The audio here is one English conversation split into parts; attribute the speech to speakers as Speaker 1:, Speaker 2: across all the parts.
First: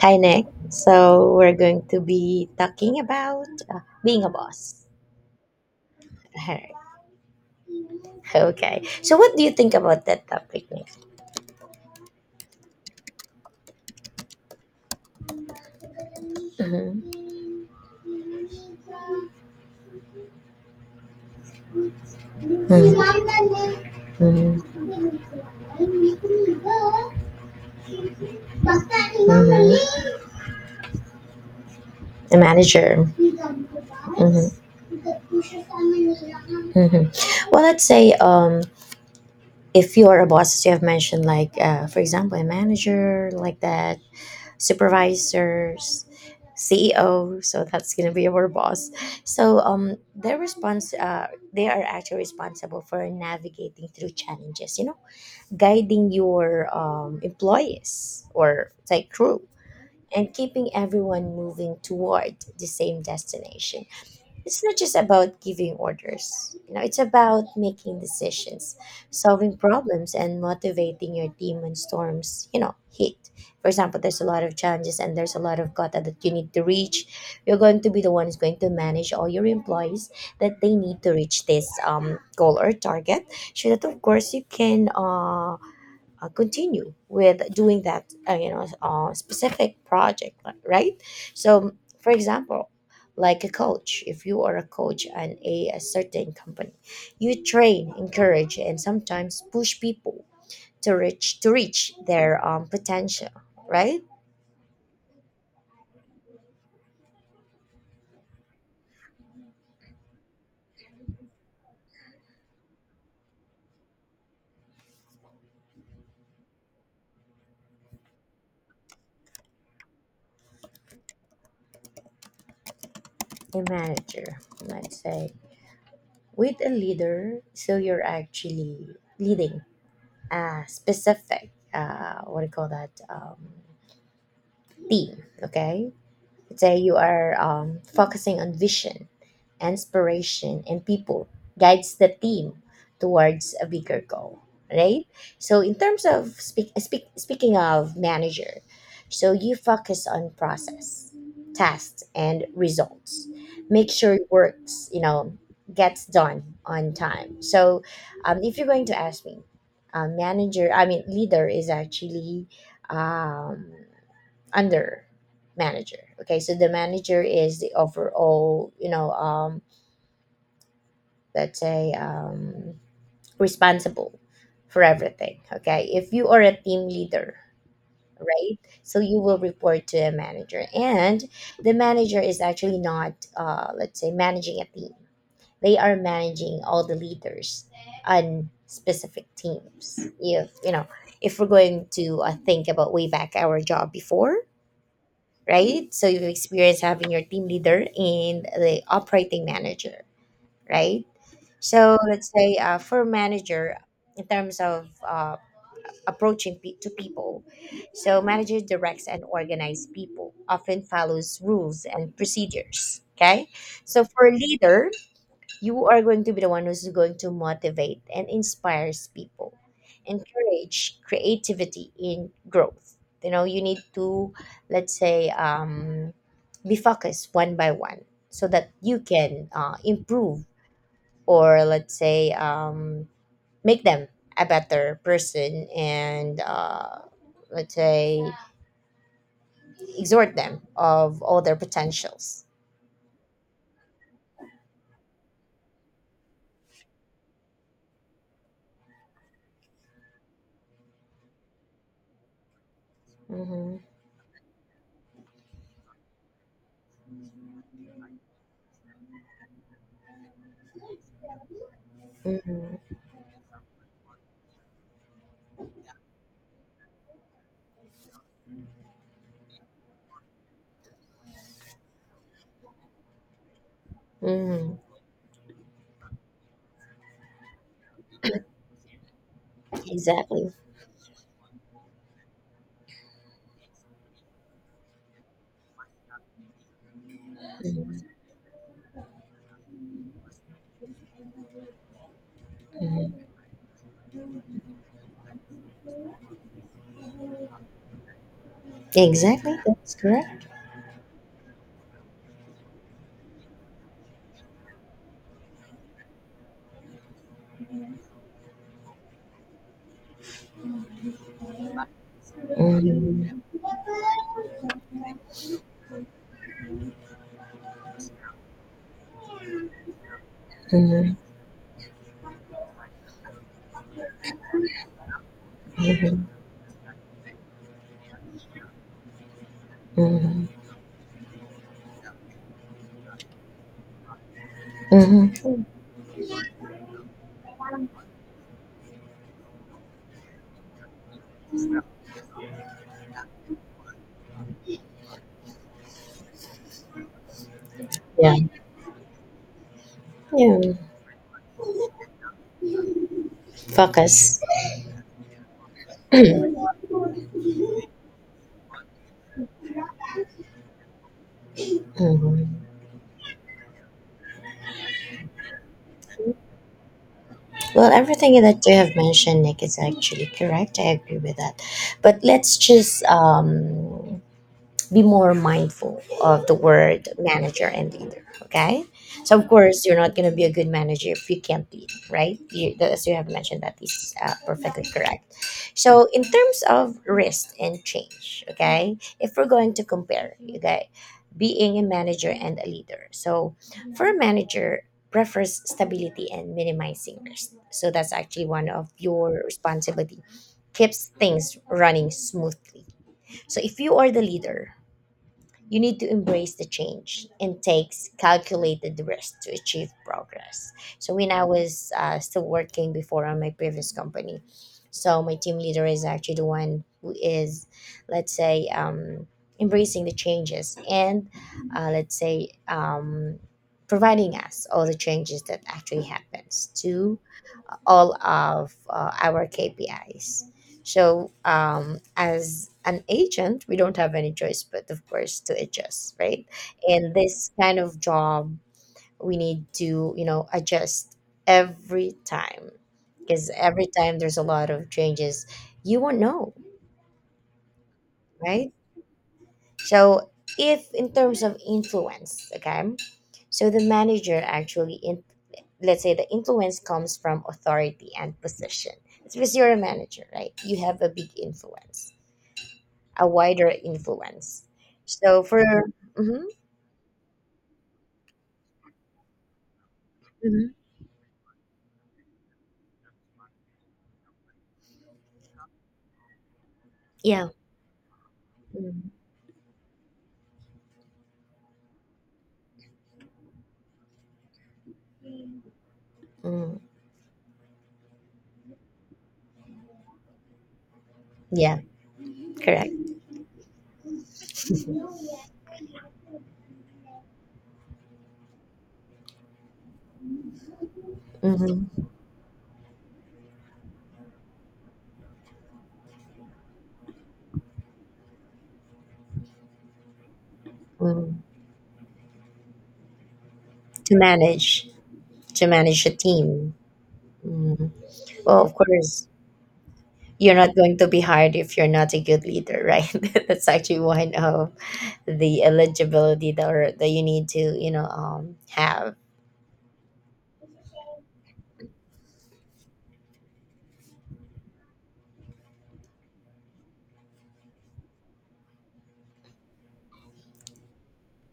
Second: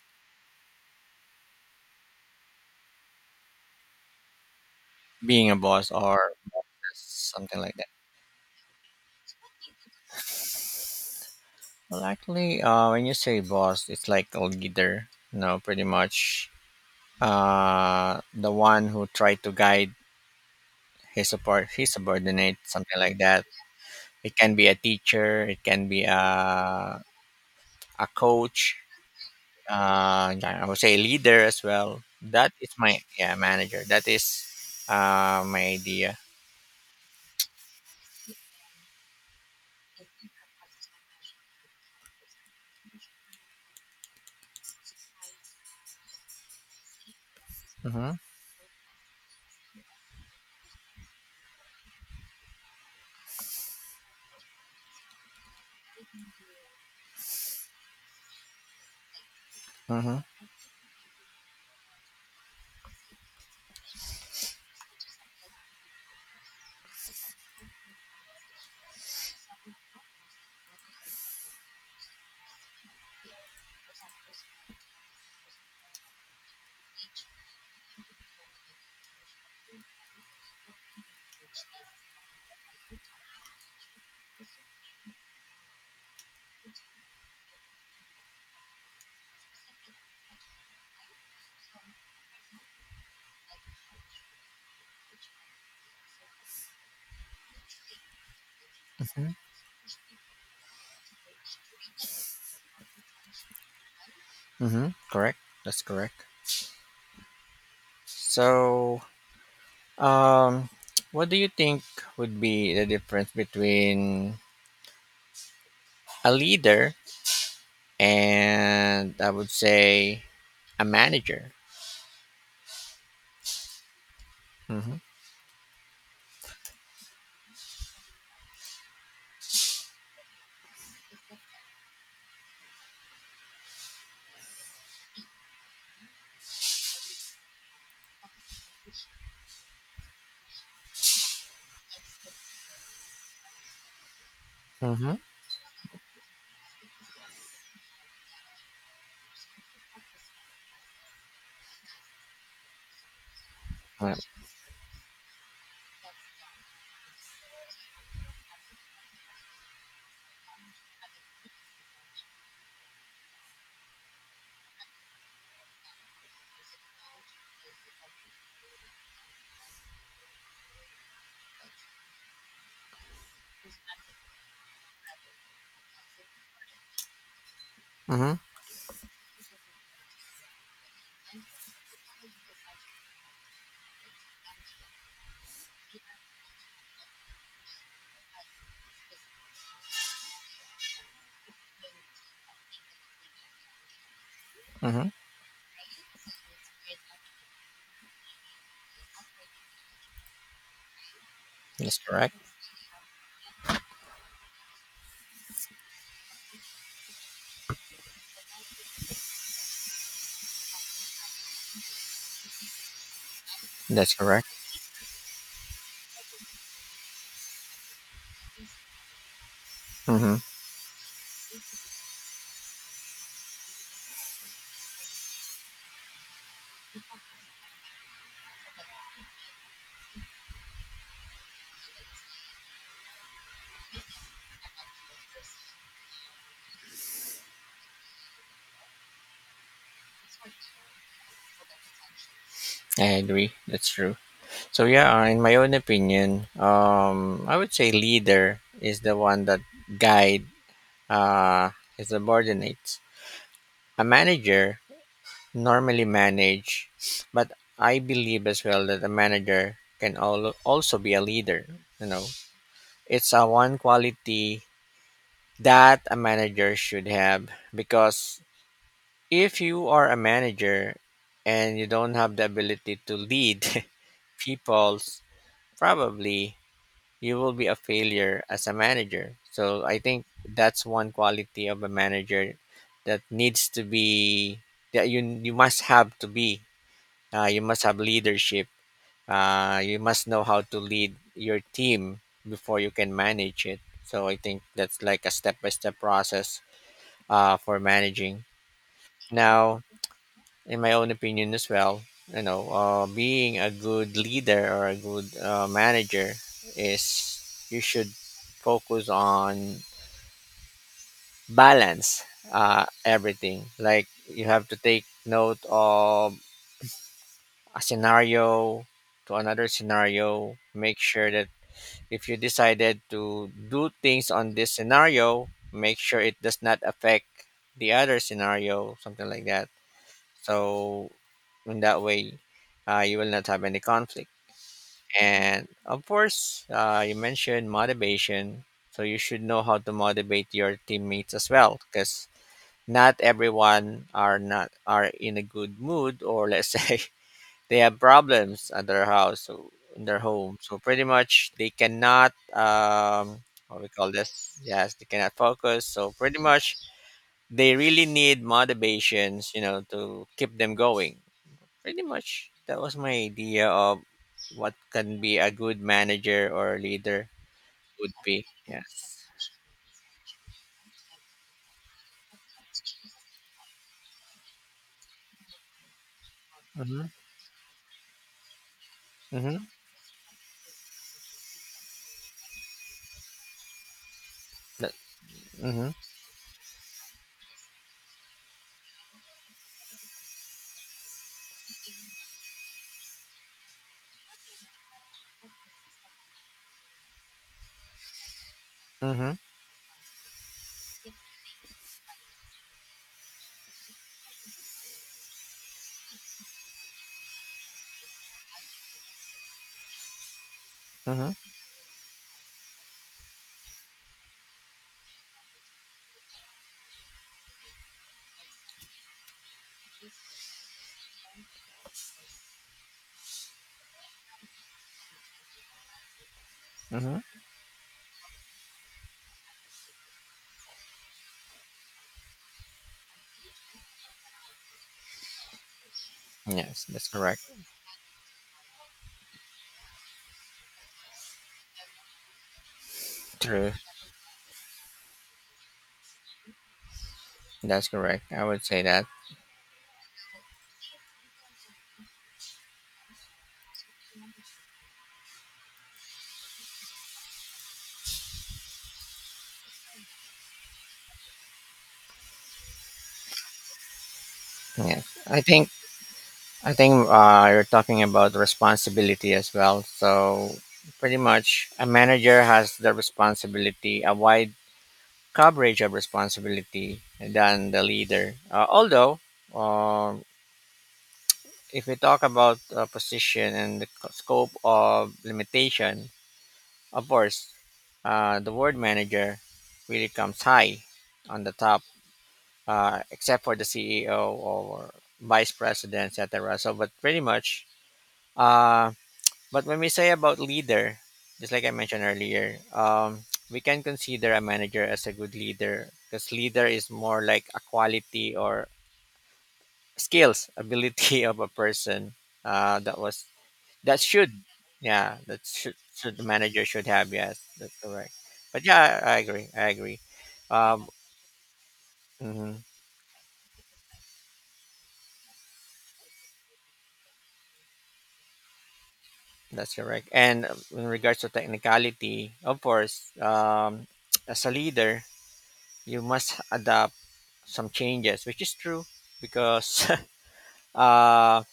Speaker 1: Hi, Nick. So we're going to be talking about being a boss.
Speaker 2: Being a boss
Speaker 1: All
Speaker 2: or
Speaker 1: right.
Speaker 2: something like that.
Speaker 1: Okay. So what do you think about that topic, Nick?
Speaker 2: Well, actually, when you say boss, it's like a leader, you know, pretty much
Speaker 1: Mm-hmm.
Speaker 2: the one who tried to guide his support, his subordinate, something like that. It can be a
Speaker 1: Mm-hmm.
Speaker 2: teacher, it can be a coach, yeah, I would say leader as well.
Speaker 1: A
Speaker 2: That is my
Speaker 1: manager.
Speaker 2: yeah manager. That
Speaker 1: Mm-hmm.
Speaker 2: is my idea.
Speaker 1: Mm-hmm. Well, let's say if you are a boss as you have mentioned, like for example a manager, like that, supervisors, ceo, so that's going
Speaker 2: Mm-hmm,
Speaker 1: to be our boss. So their response they are actually responsible for navigating through challenges, guiding your employees or like crew,
Speaker 2: mm-hmm,
Speaker 1: and keeping everyone moving toward the same destination. It's not just about giving orders, it's about making decisions, solving problems, and motivating your team when storms, you know, hit. For example, there's a lot of challenges and there's a lot of quota that you need to reach. You're going to be the one who's going to manage all your employees, that they need to reach this goal or target, so that of course you can continue with doing that, specific right? So for example, like a coach, if you are a coach and a certain company, you train, encourage, and
Speaker 2: mm-hmm,
Speaker 1: sometimes push people to reach their potential, right?
Speaker 2: mm-hmm. Correct. That's correct. So Um, what do you think would be the difference between a leader and I would say a manager?
Speaker 1: A manager,
Speaker 2: Mm-hmm.
Speaker 1: let's say, with a leader, so you're actually leading a specific what do you call that team. Okay, today you are focusing on vision, inspiration, and people, guides the team towards a bigger goal, right?
Speaker 2: Mm-hmm.
Speaker 1: So in terms of speaking of manager, so you focus on process, tasks, and results. Make sure it works, you know, gets done on time. So if you're going to ask me, manager, I mean leader, is actually um, under manager. Okay, so the manager is the overall, you know, let's say responsible for everything. Okay, if you are a team leader,
Speaker 2: Mm-hmm.
Speaker 1: right, so you will report to a manager, and the manager is actually not, let's say, managing a team. They are managing all the leaders on specific teams. If you know, if we're going to think about way back our job before,
Speaker 2: Mm-hmm.
Speaker 1: right? So you've experienced having your team leader and the operating manager, right? So
Speaker 2: That's
Speaker 1: let's
Speaker 2: correct.
Speaker 1: say for manager, in terms of approaching to people, so manager directs and organizes people, often follows rules and procedures. Okay, so
Speaker 2: That's
Speaker 1: for
Speaker 2: correct.
Speaker 1: leader, you are going to be the one who's going to motivate and inspires people,
Speaker 2: Mm-hmm.
Speaker 1: encourage creativity in growth. You know, you need to, let's say, be focused one by one, so that you can improve, or let's say make them a better person, and let's say exhort them of all their potentials.
Speaker 2: I agree. That's true. So yeah, in my own opinion, I would say leader is the one that guide uh, his subordinates.
Speaker 1: Hmm.
Speaker 2: A manager normally manage, but I believe as well that a manager can also be a leader. You know,
Speaker 1: Hmm.
Speaker 2: it's a one quality that a manager should have because if you are a manager and you don't have the ability to lead
Speaker 1: Hmm.
Speaker 2: people, probably you will be a failure as a manager. So I think
Speaker 1: Exactly.
Speaker 2: that's one quality of a manager that needs to be that you must have to be you must have
Speaker 1: Mhm.
Speaker 2: leadership. You must know how to lead your team before you can manage it. So I think that's like a step by step process for managing.
Speaker 1: Exactly,
Speaker 2: Now,
Speaker 1: that's correct.
Speaker 2: in my own opinion as well, you know, being a good leader or a good manager is you should focus on balance
Speaker 1: Mhm.
Speaker 2: everything. Like you have to take note of a scenario to another scenario,
Speaker 1: Mhm.
Speaker 2: make
Speaker 1: Mhm.
Speaker 2: sure that if you decided to do things on this scenario, make sure it does not affect the other scenario, something like that.
Speaker 1: Mhm.
Speaker 2: So, in that way, you will not have any conflict.
Speaker 1: Mhm.
Speaker 2: And of course, you mentioned motivation. So, you should know how to motivate your teammates as well because not everyone are not are in a good mood or let's say they have
Speaker 1: Yeah.
Speaker 2: problems at their house, so in their home,
Speaker 1: Yeah.
Speaker 2: so pretty much they cannot what we call
Speaker 1: Focus.
Speaker 2: this, yes, they cannot focus, so pretty much they really need motivations, you know, to keep them going. Pretty much
Speaker 1: Mhm.
Speaker 2: that was my idea of what can be a good manager or leader
Speaker 1: Well,
Speaker 2: would
Speaker 1: everything
Speaker 2: be.
Speaker 1: that you have
Speaker 2: Yes,
Speaker 1: mentioned, Nick, is actually correct. I agree with that. But let's just be more mindful of the
Speaker 2: mm-hmm.
Speaker 1: word manager and leader, okay? So, of
Speaker 2: Mm-hmm.
Speaker 1: course, you're not going to be a good manager if you can't lead, right? You, as you have mentioned, that is perfectly
Speaker 2: That,
Speaker 1: correct.
Speaker 2: mm-hmm.
Speaker 1: So in terms of risk and change, okay, if we're going to compare, okay, being a manager and a leader. So for a manager, prefers stability and minimizing risk. So that's actually one of
Speaker 2: Mm-hmm.
Speaker 1: your responsibility. Keeps things running smoothly. So if you are the leader, you need to embrace the change and takes calculated risk to achieve progress. So
Speaker 2: Mm-hmm.
Speaker 1: when I was still working before on my previous company, so my team leader is actually the one who is, let's say, embracing the changes, and let's say providing us all the changes that actually happens to
Speaker 2: Mm-hmm.
Speaker 1: all of our KPIs. So, as an agent, we don't have any choice but, of course, to adjust, right?
Speaker 2: Yes, that's
Speaker 1: In
Speaker 2: correct.
Speaker 1: this kind of job, we need to, you know, adjust every time, because
Speaker 2: True,
Speaker 1: every time there's a lot of changes, you won't know,
Speaker 2: that's correct. I would
Speaker 1: right?
Speaker 2: say that.
Speaker 1: So, if in terms of influence, okay, so the manager actually, in, let's say, the influence comes from authority and position. It's because you're a manager, right? You have a big influence, a wider influence.
Speaker 2: Yes, I
Speaker 1: So, for.
Speaker 2: think
Speaker 1: Mm-hmm.
Speaker 2: I think you're talking about responsibility as well. So,
Speaker 1: Hmm.
Speaker 2: pretty much, a manager has the responsibility, a wide coverage of responsibility
Speaker 1: Yeah.
Speaker 2: than the leader.
Speaker 1: Mm-hmm.
Speaker 2: Although, um if we talk about position and the scope of limitation,
Speaker 1: Mm-hmm.
Speaker 2: of course, the word manager really comes high on the
Speaker 1: Yeah,
Speaker 2: top,
Speaker 1: correct.
Speaker 2: except for the CEO or vice president, etc. So, but pretty much, uh, But when we say about leader, just like I
Speaker 1: Mm-hmm.
Speaker 2: mentioned earlier, we can consider a manager as a good leader because leader is more like a quality or skills, ability of
Speaker 1: Mm.
Speaker 2: a person that was that
Speaker 1: To
Speaker 2: should,
Speaker 1: manage,
Speaker 2: yeah, that
Speaker 1: to
Speaker 2: should,
Speaker 1: manage a
Speaker 2: the manager
Speaker 1: team.
Speaker 2: should have. Yes, that's
Speaker 1: Mm.
Speaker 2: correct.
Speaker 1: Well,
Speaker 2: But
Speaker 1: of
Speaker 2: yeah, I
Speaker 1: course,
Speaker 2: agree. I agree.
Speaker 1: you're not
Speaker 2: Um,
Speaker 1: going to be hired if you're not a good
Speaker 2: mhm,
Speaker 1: leader, right? That's actually one of the eligibility that, or that you need to, you know, have.
Speaker 2: that's correct. And in regards to technicality, of course, as a leader, you must adapt some changes, which is true because uh,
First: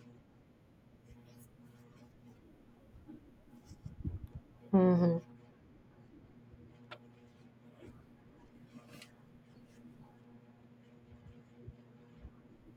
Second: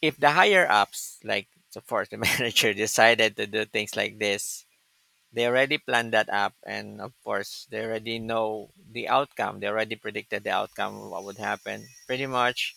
Speaker 2: if the higher ups, like of course the manager, decided to do things like this,
Speaker 1: Mm-hmm.
Speaker 2: they already planned that up, and of course they already know the outcome. They already predicted the outcome, what would happen. Pretty much,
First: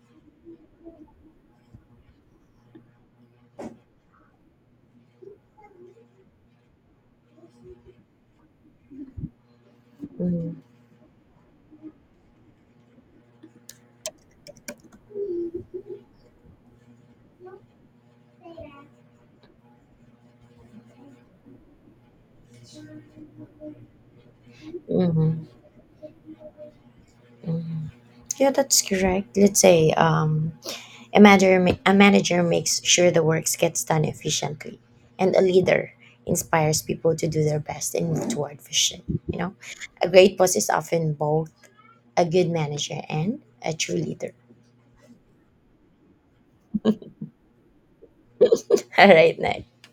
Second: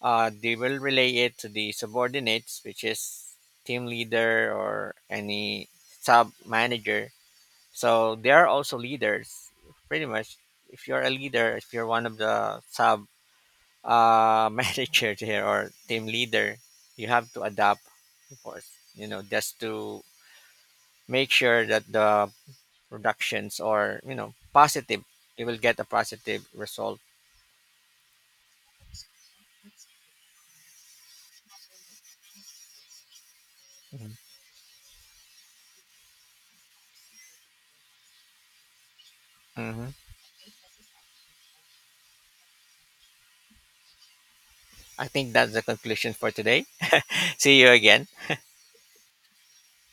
Speaker 2: they will relay it to the subordinates, which is team leader or any sub manager. So they are also leaders. Pretty much,
Speaker 1: Hmm.
Speaker 2: if you're a leader, if you're one of the sub manager here or team leader, you have to adapt, of course, you know, just to make sure that the productions are, you know, positive.
Speaker 1: Mm-hmm.
Speaker 2: You will get a positive result.
Speaker 1: Mm-hmm. Yeah, that's correct. Let's say, a a manager makes sure the works gets done
Speaker 2: Mhm.
Speaker 1: efficiently, and a leader inspires people to do their best and move toward vision, you know.
Speaker 2: Mhm.
Speaker 1: A great boss is often both a good manager and a true leader.
Speaker 2: I think that's the conclusion for today. See you again.
Speaker 1: All right, next.